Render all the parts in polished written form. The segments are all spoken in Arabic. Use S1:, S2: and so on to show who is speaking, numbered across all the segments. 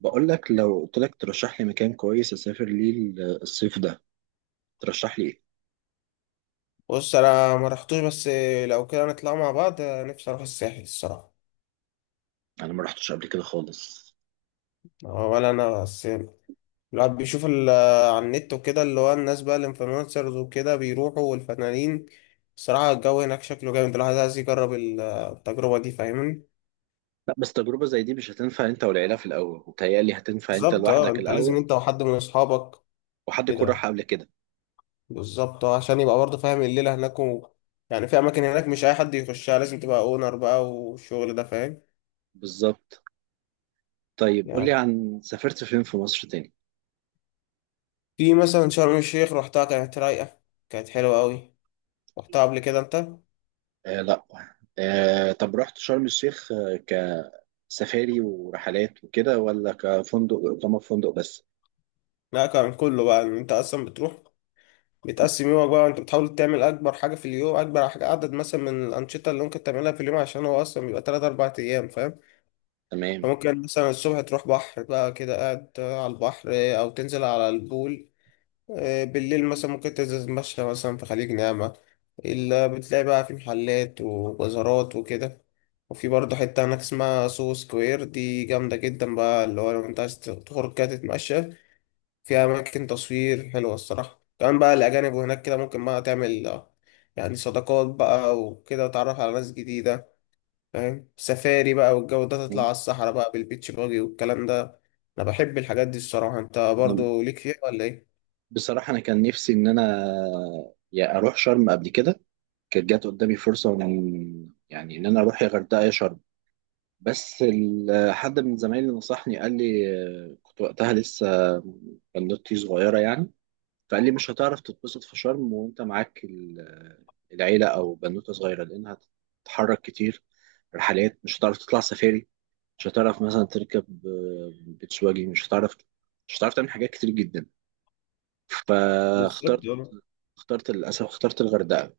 S1: بقول لك، لو قلت لك ترشح لي مكان كويس اسافر ليه الصيف ده. ترشح لي ايه؟
S2: بص، انا ما رحتوش. بس لو كده نطلع مع بعض، نفسي اروح الساحل الصراحه.
S1: انا ما رحتش قبل كده خالص.
S2: ولا انا بس. الواحد بيشوف على النت وكده، اللي هو الناس بقى الانفلونسرز وكده بيروحوا والفنانين. الصراحه الجو هناك شكله جامد، الواحد عايز يجرب التجربه دي، فاهمني؟
S1: لا، بس تجربة زي دي مش هتنفع انت والعيلة في الاول، وتهيألي هتنفع انت
S2: بالظبط اه،
S1: لوحدك
S2: انت لازم
S1: الاول.
S2: انت وحد من اصحابك.
S1: وحد يكون
S2: كده.
S1: راح قبل كده.
S2: بالظبط اه، عشان يبقى برضه فاهم الليله هناك يعني في اماكن هناك مش اي حد يخشها، لازم تبقى اونر بقى والشغل ده، فاهم.
S1: بالظبط. طيب قول لي،
S2: يعني
S1: عن سافرت فين في مصر تاني؟
S2: في مثلا شرم الشيخ، روحتها كانت رايقة، كانت حلوة أوي. روحتها قبل كده أنت؟
S1: آه لا. آه، طب رحت شرم الشيخ كسفاري ورحلات وكده، ولا كفندق، اقامة في فندق بس؟
S2: لا، كان كله بقى إن أنت أصلا بتروح بتقسم يومك بقى، وأنت بتحاول تعمل أكبر حاجة في اليوم، أكبر حاجة عدد مثلا من الأنشطة اللي ممكن تعملها في اليوم، عشان هو أصلا بيبقى تلات أربع أيام، فاهم؟
S1: تمام.
S2: فممكن مثلا الصبح تروح بحر بقى كده قاعد على البحر، أو تنزل على البول. بالليل مثلا ممكن تنزل تتمشى مثلا في خليج نعمة، اللي بتلاقي بقى في محلات وبازارات وكده. وفي برضه حتة هناك اسمها سو سكوير، دي جامدة جدا بقى، اللي هو لو انت عايز تخرج كده تتمشى. فيها أماكن تصوير حلوة الصراحة، كمان بقى الأجانب وهناك كده ممكن بقى تعمل يعني صداقات بقى وكده وتعرف على ناس جديدة، فاهم. سفاري بقى والجو ده، تطلع على الصحراء بقى بالبيتش باجي والكلام ده. أنا بحب الحاجات دي الصراحة، انت
S1: أنا-
S2: برضه ليك فيها ولا ايه؟
S1: بصراحة انا كان نفسي ان انا يا اروح شرم قبل كده. كانت جات قدامي فرصة من يعني إن أنا أروح يا غردقة يا شرم، بس حد من زمايلي نصحني، قال لي، كنت وقتها لسه بنوتي صغيرة يعني. فقال لي مش هتعرف تتبسط في شرم وأنت معاك العيلة أو بنوتة صغيرة، لأنها هتتحرك كتير. رحلات مش هتعرف تطلع سفاري، مش هتعرف مثلا تركب بيتش واجي، مش هتعرف، مش هتعرف تعمل حاجات كتير جدا.
S2: بالظبط.
S1: فاخترت اخترت للأسف، اخترت الغردقة.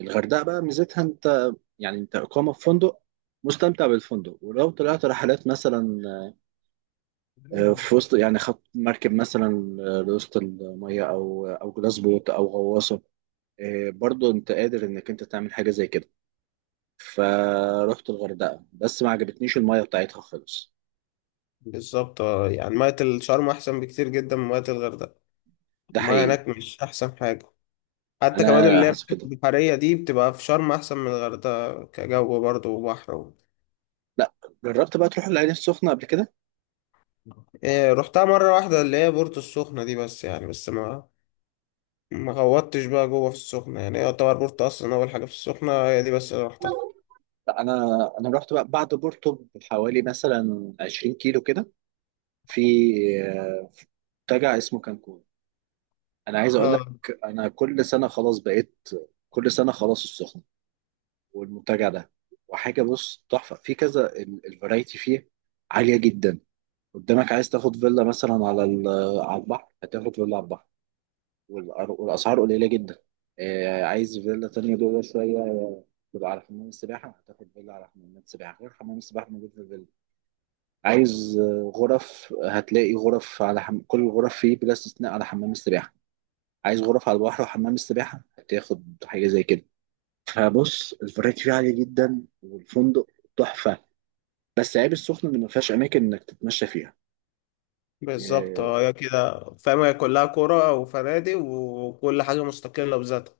S1: الغردقة بقى ميزتها، انت يعني انت إقامة في فندق، مستمتع بالفندق، ولو طلعت رحلات مثلا في وسط، يعني خط مركب مثلا لوسط المية، أو جلاس بوت أو غواصة، برضو أنت قادر إنك أنت تعمل حاجة زي كده. فروحت الغردقة، بس ما عجبتنيش المية بتاعتها خالص.
S2: بالظبط، يعني مية الشرم أحسن بكتير جدا من مية الغردقة.
S1: ده
S2: المية
S1: حقيقي.
S2: هناك مش أحسن حاجة، حتى كمان
S1: أنا
S2: اللي هي
S1: حاسس
S2: الحتة
S1: كده.
S2: البحرية دي بتبقى في شرم أحسن من الغردقة كجو برضه وبحر
S1: لا. جربت بقى تروح العين السخنة قبل كده؟
S2: إيه، رحتها مرة واحدة، اللي هي بورتو السخنة دي. بس يعني، بس ما غوطتش بقى جوه في السخنة، يعني هي يعتبر بورتو أصلا أول حاجة في السخنة، هي دي بس اللي رحتها.
S1: لا أنا أنا رحت بقى بعد بورتو بحوالي مثلا 20 كيلو كده، في في منتجع اسمه كانكون. انا عايز اقول اه
S2: اه،
S1: لك، انا كل سنه خلاص بقيت، كل سنه خلاص السخنه والمنتجع ده. وحاجه، بص، تحفه في كذا. الفرايتي فيه عاليه جدا. قدامك، عايز تاخد فيلا مثلا على على البحر، هتاخد فيلا على البحر، والاسعار قليله جدا. عايز فيلا تانية جوه شوية، تبقى على حمام السباحة، هتاخد فيلا على حمام السباحة، غير حمام السباحة موجود في الفيلا. عايز غرف، هتلاقي غرف على كل الغرف فيه بلا استثناء على حمام السباحة. عايز غرف على البحر وحمام السباحة، هتاخد حاجة زي كده. فبص، الفرايتي فيه عالية جدا، والفندق تحفة. بس عيب السخنة اللي ما فيهاش أماكن إنك تتمشى فيها.
S2: بالظبط
S1: آه،
S2: اه، هي كده فاهم، هي كلها كورة وفنادق وكل حاجة مستقلة بذاتها.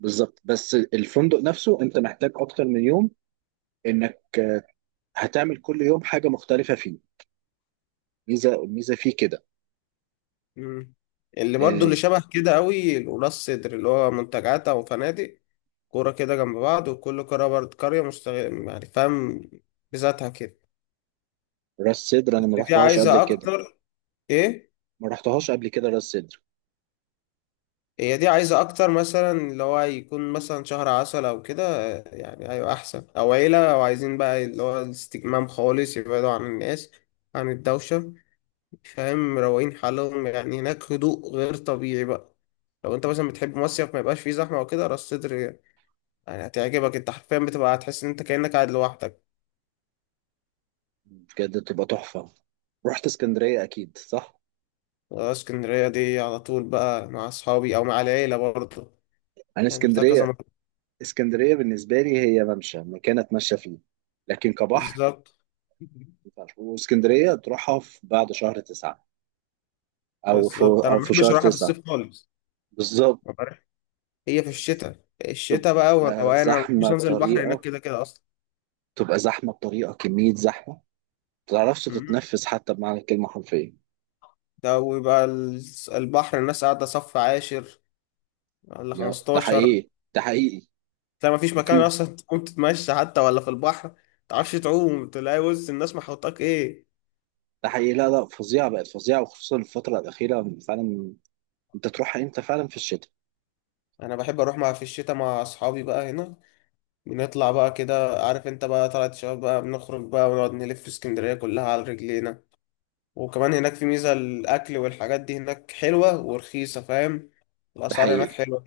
S1: بالظبط، بس الفندق نفسه أنت محتاج أكتر من يوم، إنك هتعمل كل يوم حاجة مختلفة فيه. الميزة فيه كده.
S2: مم. اللي برضو
S1: آه،
S2: اللي شبه كده قوي القلاص صدر، اللي هو منتجعات او فنادق، كوره كده جنب بعض، وكل قرية برضو قرية مستغل يعني، فاهم، بذاتها كده.
S1: راس سدر أنا ما
S2: بس دي
S1: رحتهاش قبل
S2: عايزة
S1: كده.
S2: اكتر. ايه.
S1: ما رحتهاش قبل كده راس سدر.
S2: هي دي عايزة اكتر مثلا، اللي هو يكون مثلا شهر عسل او كده، يعني ايوه احسن، او عيلة، او عايزين بقى اللي هو الاستجمام خالص، يبعدوا عن الناس عن الدوشة، فاهم، مروقين حالهم، يعني هناك هدوء غير طبيعي بقى. لو انت مثلا بتحب مصيف ما يبقاش فيه زحمة وكده، راس صدر يعني هتعجبك، انت حرفيا بتبقى هتحس ان انت كأنك قاعد لوحدك.
S1: بجد بتبقى تحفة. رحت اسكندرية أكيد صح؟
S2: اسكندرية دي على طول بقى مع اصحابي او مع العيلة برضه،
S1: أنا
S2: يعني رحتها كذا
S1: اسكندرية،
S2: مرة.
S1: اسكندرية بالنسبة لي هي ممشى، مكان أتمشى فيه، لكن كبحر
S2: بالظبط.
S1: مينفعش. واسكندرية تروحها في بعد شهر 9،
S2: بالظبط، انا
S1: أو
S2: ما
S1: في
S2: بحبش
S1: شهر
S2: اروحها في
S1: تسعة
S2: الصيف خالص،
S1: بالظبط.
S2: عارف؟ هي في الشتاء، الشتاء بقى
S1: تبقى
S2: والروقان، انا ما بحبش
S1: زحمة
S2: انزل البحر هناك
S1: بطريقة
S2: كده كده اصلا.
S1: تبقى زحمة بطريقة، كمية زحمة ما تعرفش
S2: مم.
S1: تتنفس حتى بمعنى الكلمة حرفيا.
S2: ده ويبقى البحر الناس قاعدة صف عاشر ولا
S1: ده
S2: 15.
S1: حقيقي، ده حقيقي.
S2: تلاقي ما فيش مكان
S1: في.
S2: اصلا تقوم تتمشى حتى ولا في البحر، ما تعرفش تعوم، تلاقي وسط الناس محوطاك ايه.
S1: ده حقيقي، لا لا، فظيعة، بقت فظيعة، وخصوصا الفترة الأخيرة فعلا. أنت تروح إمتى فعلا في الشتاء؟
S2: انا بحب اروح مع في الشتاء مع اصحابي بقى هنا، بنطلع بقى كده، عارف انت بقى، طلعت شباب بقى، بنخرج بقى ونقعد نلف في اسكندرية كلها على رجلينا. وكمان هناك في ميزة الاكل والحاجات دي هناك حلوة ورخيصة، فاهم،
S1: ده
S2: الاسعار هناك
S1: حقيقي.
S2: حلوة.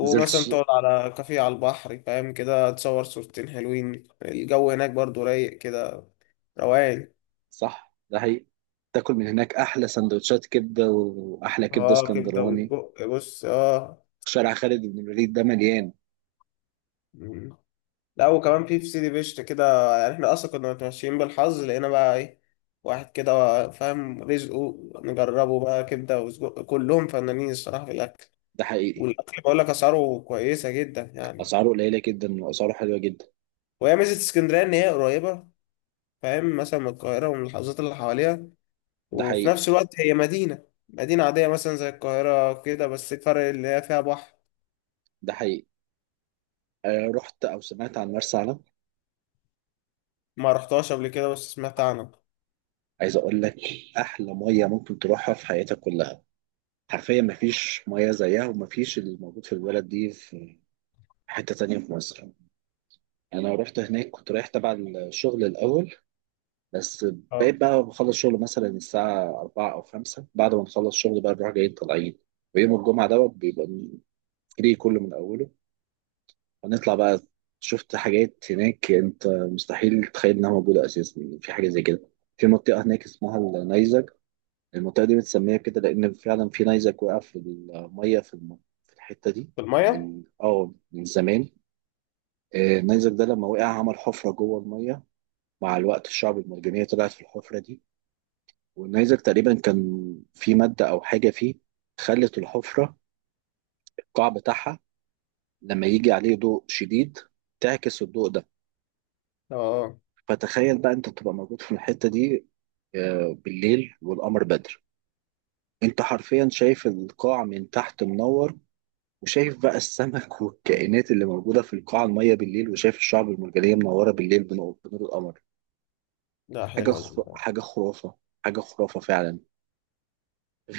S1: نزلت ش...
S2: تقعد على كافيه على البحر، فاهم كده، تصور صورتين حلوين، الجو هناك برضو رايق كده، روقان.
S1: صح، ده حقيقي. تاكل من هناك احلى سندوتشات كبده، واحلى كبده
S2: اه كبدة
S1: اسكندراني.
S2: وسجق، بص اه.
S1: شارع خالد بن الوليد ده مليان.
S2: لا، وكمان في سيدي بشت كده، يعني احنا اصلا كنا متمشيين بالحظ لقينا بقى ايه، واحد كده، فاهم رزقه، نجربه بقى كبده وسجق، كلهم فنانين الصراحه في الاكل.
S1: ده حقيقي.
S2: والاكل بقول لك اسعاره كويسه جدا يعني.
S1: اسعاره قليله جدا، واسعاره حلوه جدا.
S2: وهي ميزه اسكندريه ان هي قريبه، فاهم، مثلا من القاهره ومن الحظات اللي حواليها.
S1: ده
S2: وفي
S1: حقيقي.
S2: نفس الوقت هي مدينه، مدينه عاديه مثلا زي القاهره كده، بس الفرق اللي هي فيها بحر.
S1: ده حقيقي. آه، رحت او سمعت عن مرسى علم؟
S2: ما رحتهاش قبل كده بس سمعت عنها.
S1: عايز اقول لك، احلى ميه ممكن تروحها في حياتك كلها. حرفيا مفيش ميه زيها، ومفيش اللي موجود في البلد دي في حته تانية في مصر. انا رحت هناك كنت رايح تبع الشغل الاول، بس بقيت
S2: اه،
S1: بقى بخلص شغل مثلا الساعة 4 أو 5، بعد ما نخلص شغل بقى نروح جايين طالعين. ويوم الجمعة ده بيبقى فري كله من أوله، هنطلع بقى. شفت حاجات هناك أنت مستحيل تتخيل إنها موجودة أساسا، يعني في حاجة زي كده. في منطقة هناك اسمها النيزك. المنطقة دي متسمية كده لأن فعلا في نيزك وقع في المية، في في الحتة دي
S2: في الميه.
S1: من اه من زمان. النيزك ده لما وقع، عمل حفرة جوه المية. مع الوقت الشعب المرجانية طلعت في الحفرة دي. والنيزك تقريبا كان في مادة أو حاجة فيه خلت الحفرة، القاع بتاعها، لما يجي عليه ضوء شديد تعكس الضوء ده.
S2: اه.
S1: فتخيل بقى أنت تبقى موجود في الحتة دي بالليل والقمر بدر. أنت حرفيا شايف القاع من تحت منور، وشايف بقى السمك والكائنات اللي موجودة في القاع المية بالليل، وشايف الشعب المرجانية منورة بالليل بنور القمر.
S2: لا حلوه.
S1: حاجة خرافة، حاجة خرافة فعلا.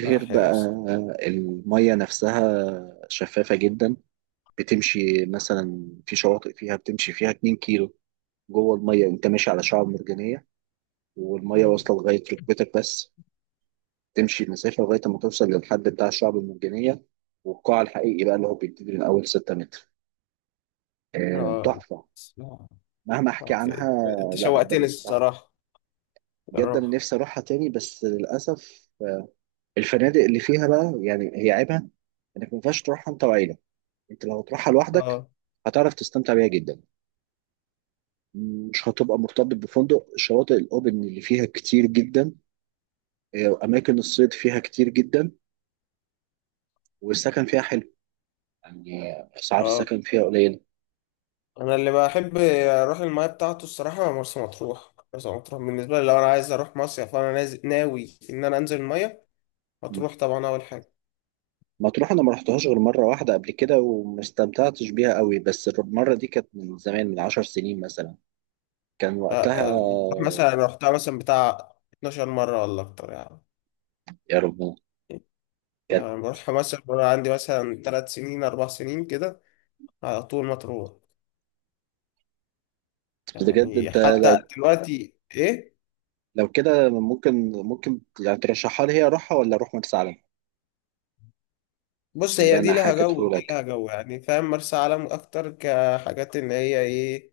S2: لا
S1: بقى
S2: حلوه.
S1: المية نفسها شفافة جدا. بتمشي مثلا في شواطئ فيها بتمشي فيها 2 كيلو جوه المية، انت ماشي على شعاب مرجانية، والمية واصلة لغاية ركبتك بس. تمشي المسافة لغاية ما توصل للحد بتاع الشعاب المرجانية والقاع الحقيقي بقى، اللي هو بيبتدي من أول 6 متر.
S2: اه.
S1: تحفة،
S2: آه.
S1: مهما أحكي
S2: آه.
S1: عنها.
S2: انت
S1: لا
S2: شوقتني
S1: البلد تحفة
S2: الصراحة.
S1: جدا، أنا
S2: الروح.
S1: نفسي أروحها تاني، بس للأسف الفنادق اللي فيها بقى، يعني هي عيبها إنك ما ينفعش تروحها أنت وعيلة. أنت لو تروحها لوحدك
S2: اه.
S1: هتعرف تستمتع بيها جدا. مش هتبقى مرتبط بفندق. الشواطئ الاوبن اللي فيها كتير جدا، اماكن الصيد فيها كتير جدا، والسكن فيها حلو، يعني اسعار
S2: اه،
S1: السكن فيها قليله.
S2: انا اللي بحب اروح المايه بتاعته الصراحة مرسى مطروح. مرسى مطروح بالنسبة لي، لو انا عايز اروح مصيف، فانا نازل ناوي ان انا انزل المايه، مطروح طبعا اول حاجة.
S1: مطروح انا ما رحتهاش غير مره واحده قبل كده، وما استمتعتش بيها قوي، بس المره دي كانت من زمان، من 10 سنين مثلا. كان وقتها،
S2: لا، مطروح مثلا رحتها مثلا بتاع 12 مرة ولا اكتر يعني.
S1: يا رب كانت.
S2: يعني بروحها مثلا وانا عندي مثلا 3 سنين 4 سنين كده، على طول مطروح.
S1: بجد
S2: يعني
S1: انت،
S2: حتى
S1: لو،
S2: دلوقتي ايه.
S1: لو كده ممكن، ممكن يعني ترشحها لي، هي اروحها ولا اروح مرسى علم؟
S2: بص
S1: بالله
S2: هي دي
S1: انا
S2: لها جو،
S1: حكيته
S2: دي
S1: لك.
S2: لها جو يعني، فاهم، مرسى علم اكتر كحاجات ان هي ايه،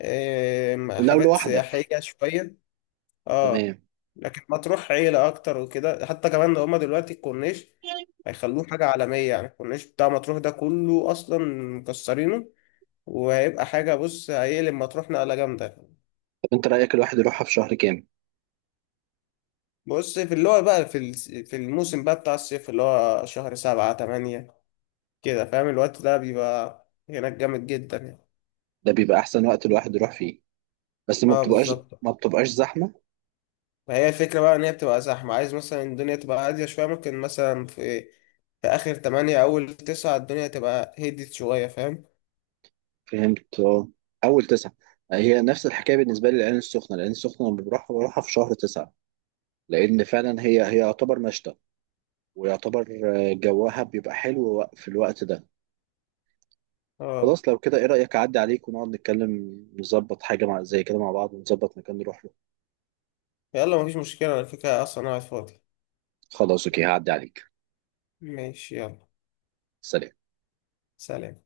S2: إيه
S1: لو
S2: حاجات
S1: لوحدك
S2: سياحية شوية. اه.
S1: تمام.
S2: لكن مطروح عيلة اكتر وكده، حتى كمان ده هما دلوقتي الكورنيش هيخلوه حاجة عالمية. يعني الكورنيش بتاع مطروح ده كله اصلا مكسرينه، وهيبقى حاجة، بص هيقلب مطروح نقلة جامدة.
S1: طب انت رايك الواحد يروحها في شهر كام؟
S2: بص في اللي هو بقى في الموسم بقى بتاع الصيف، اللي هو شهر سبعة تمانية كده، فاهم، الوقت ده بيبقى هناك جامد جدا يعني.
S1: ده بيبقى احسن وقت الواحد يروح فيه، بس ما
S2: اه
S1: بتبقاش،
S2: بالظبط.
S1: ما بتبقاش زحمه.
S2: ما هي الفكرة بقى إن هي بتبقى زحمة، عايز مثلا الدنيا تبقى هادية شوية، ممكن مثلا في آخر تمانية أول تسعة الدنيا تبقى هديت شوية، فاهم؟
S1: فهمت اه. اول 9، هي نفس الحكايه بالنسبه لي. العين السخنه، العين السخنه لما بروحها بروحها في شهر 9، لان فعلا هي، هي يعتبر مشتى، ويعتبر اه، جوها بيبقى حلو في الوقت ده.
S2: اه.
S1: خلاص لو كده ايه رايك اعدي عليك، ونقعد نتكلم نظبط حاجه مع، زي كده مع بعض، ونظبط مكان نروح له.
S2: يلا مفيش مشكلة، على فكرة أصلا أنا قاعد فاضي.
S1: خلاص اوكي، هعدي عليك.
S2: ماشي يلا.
S1: سلام.
S2: سلام.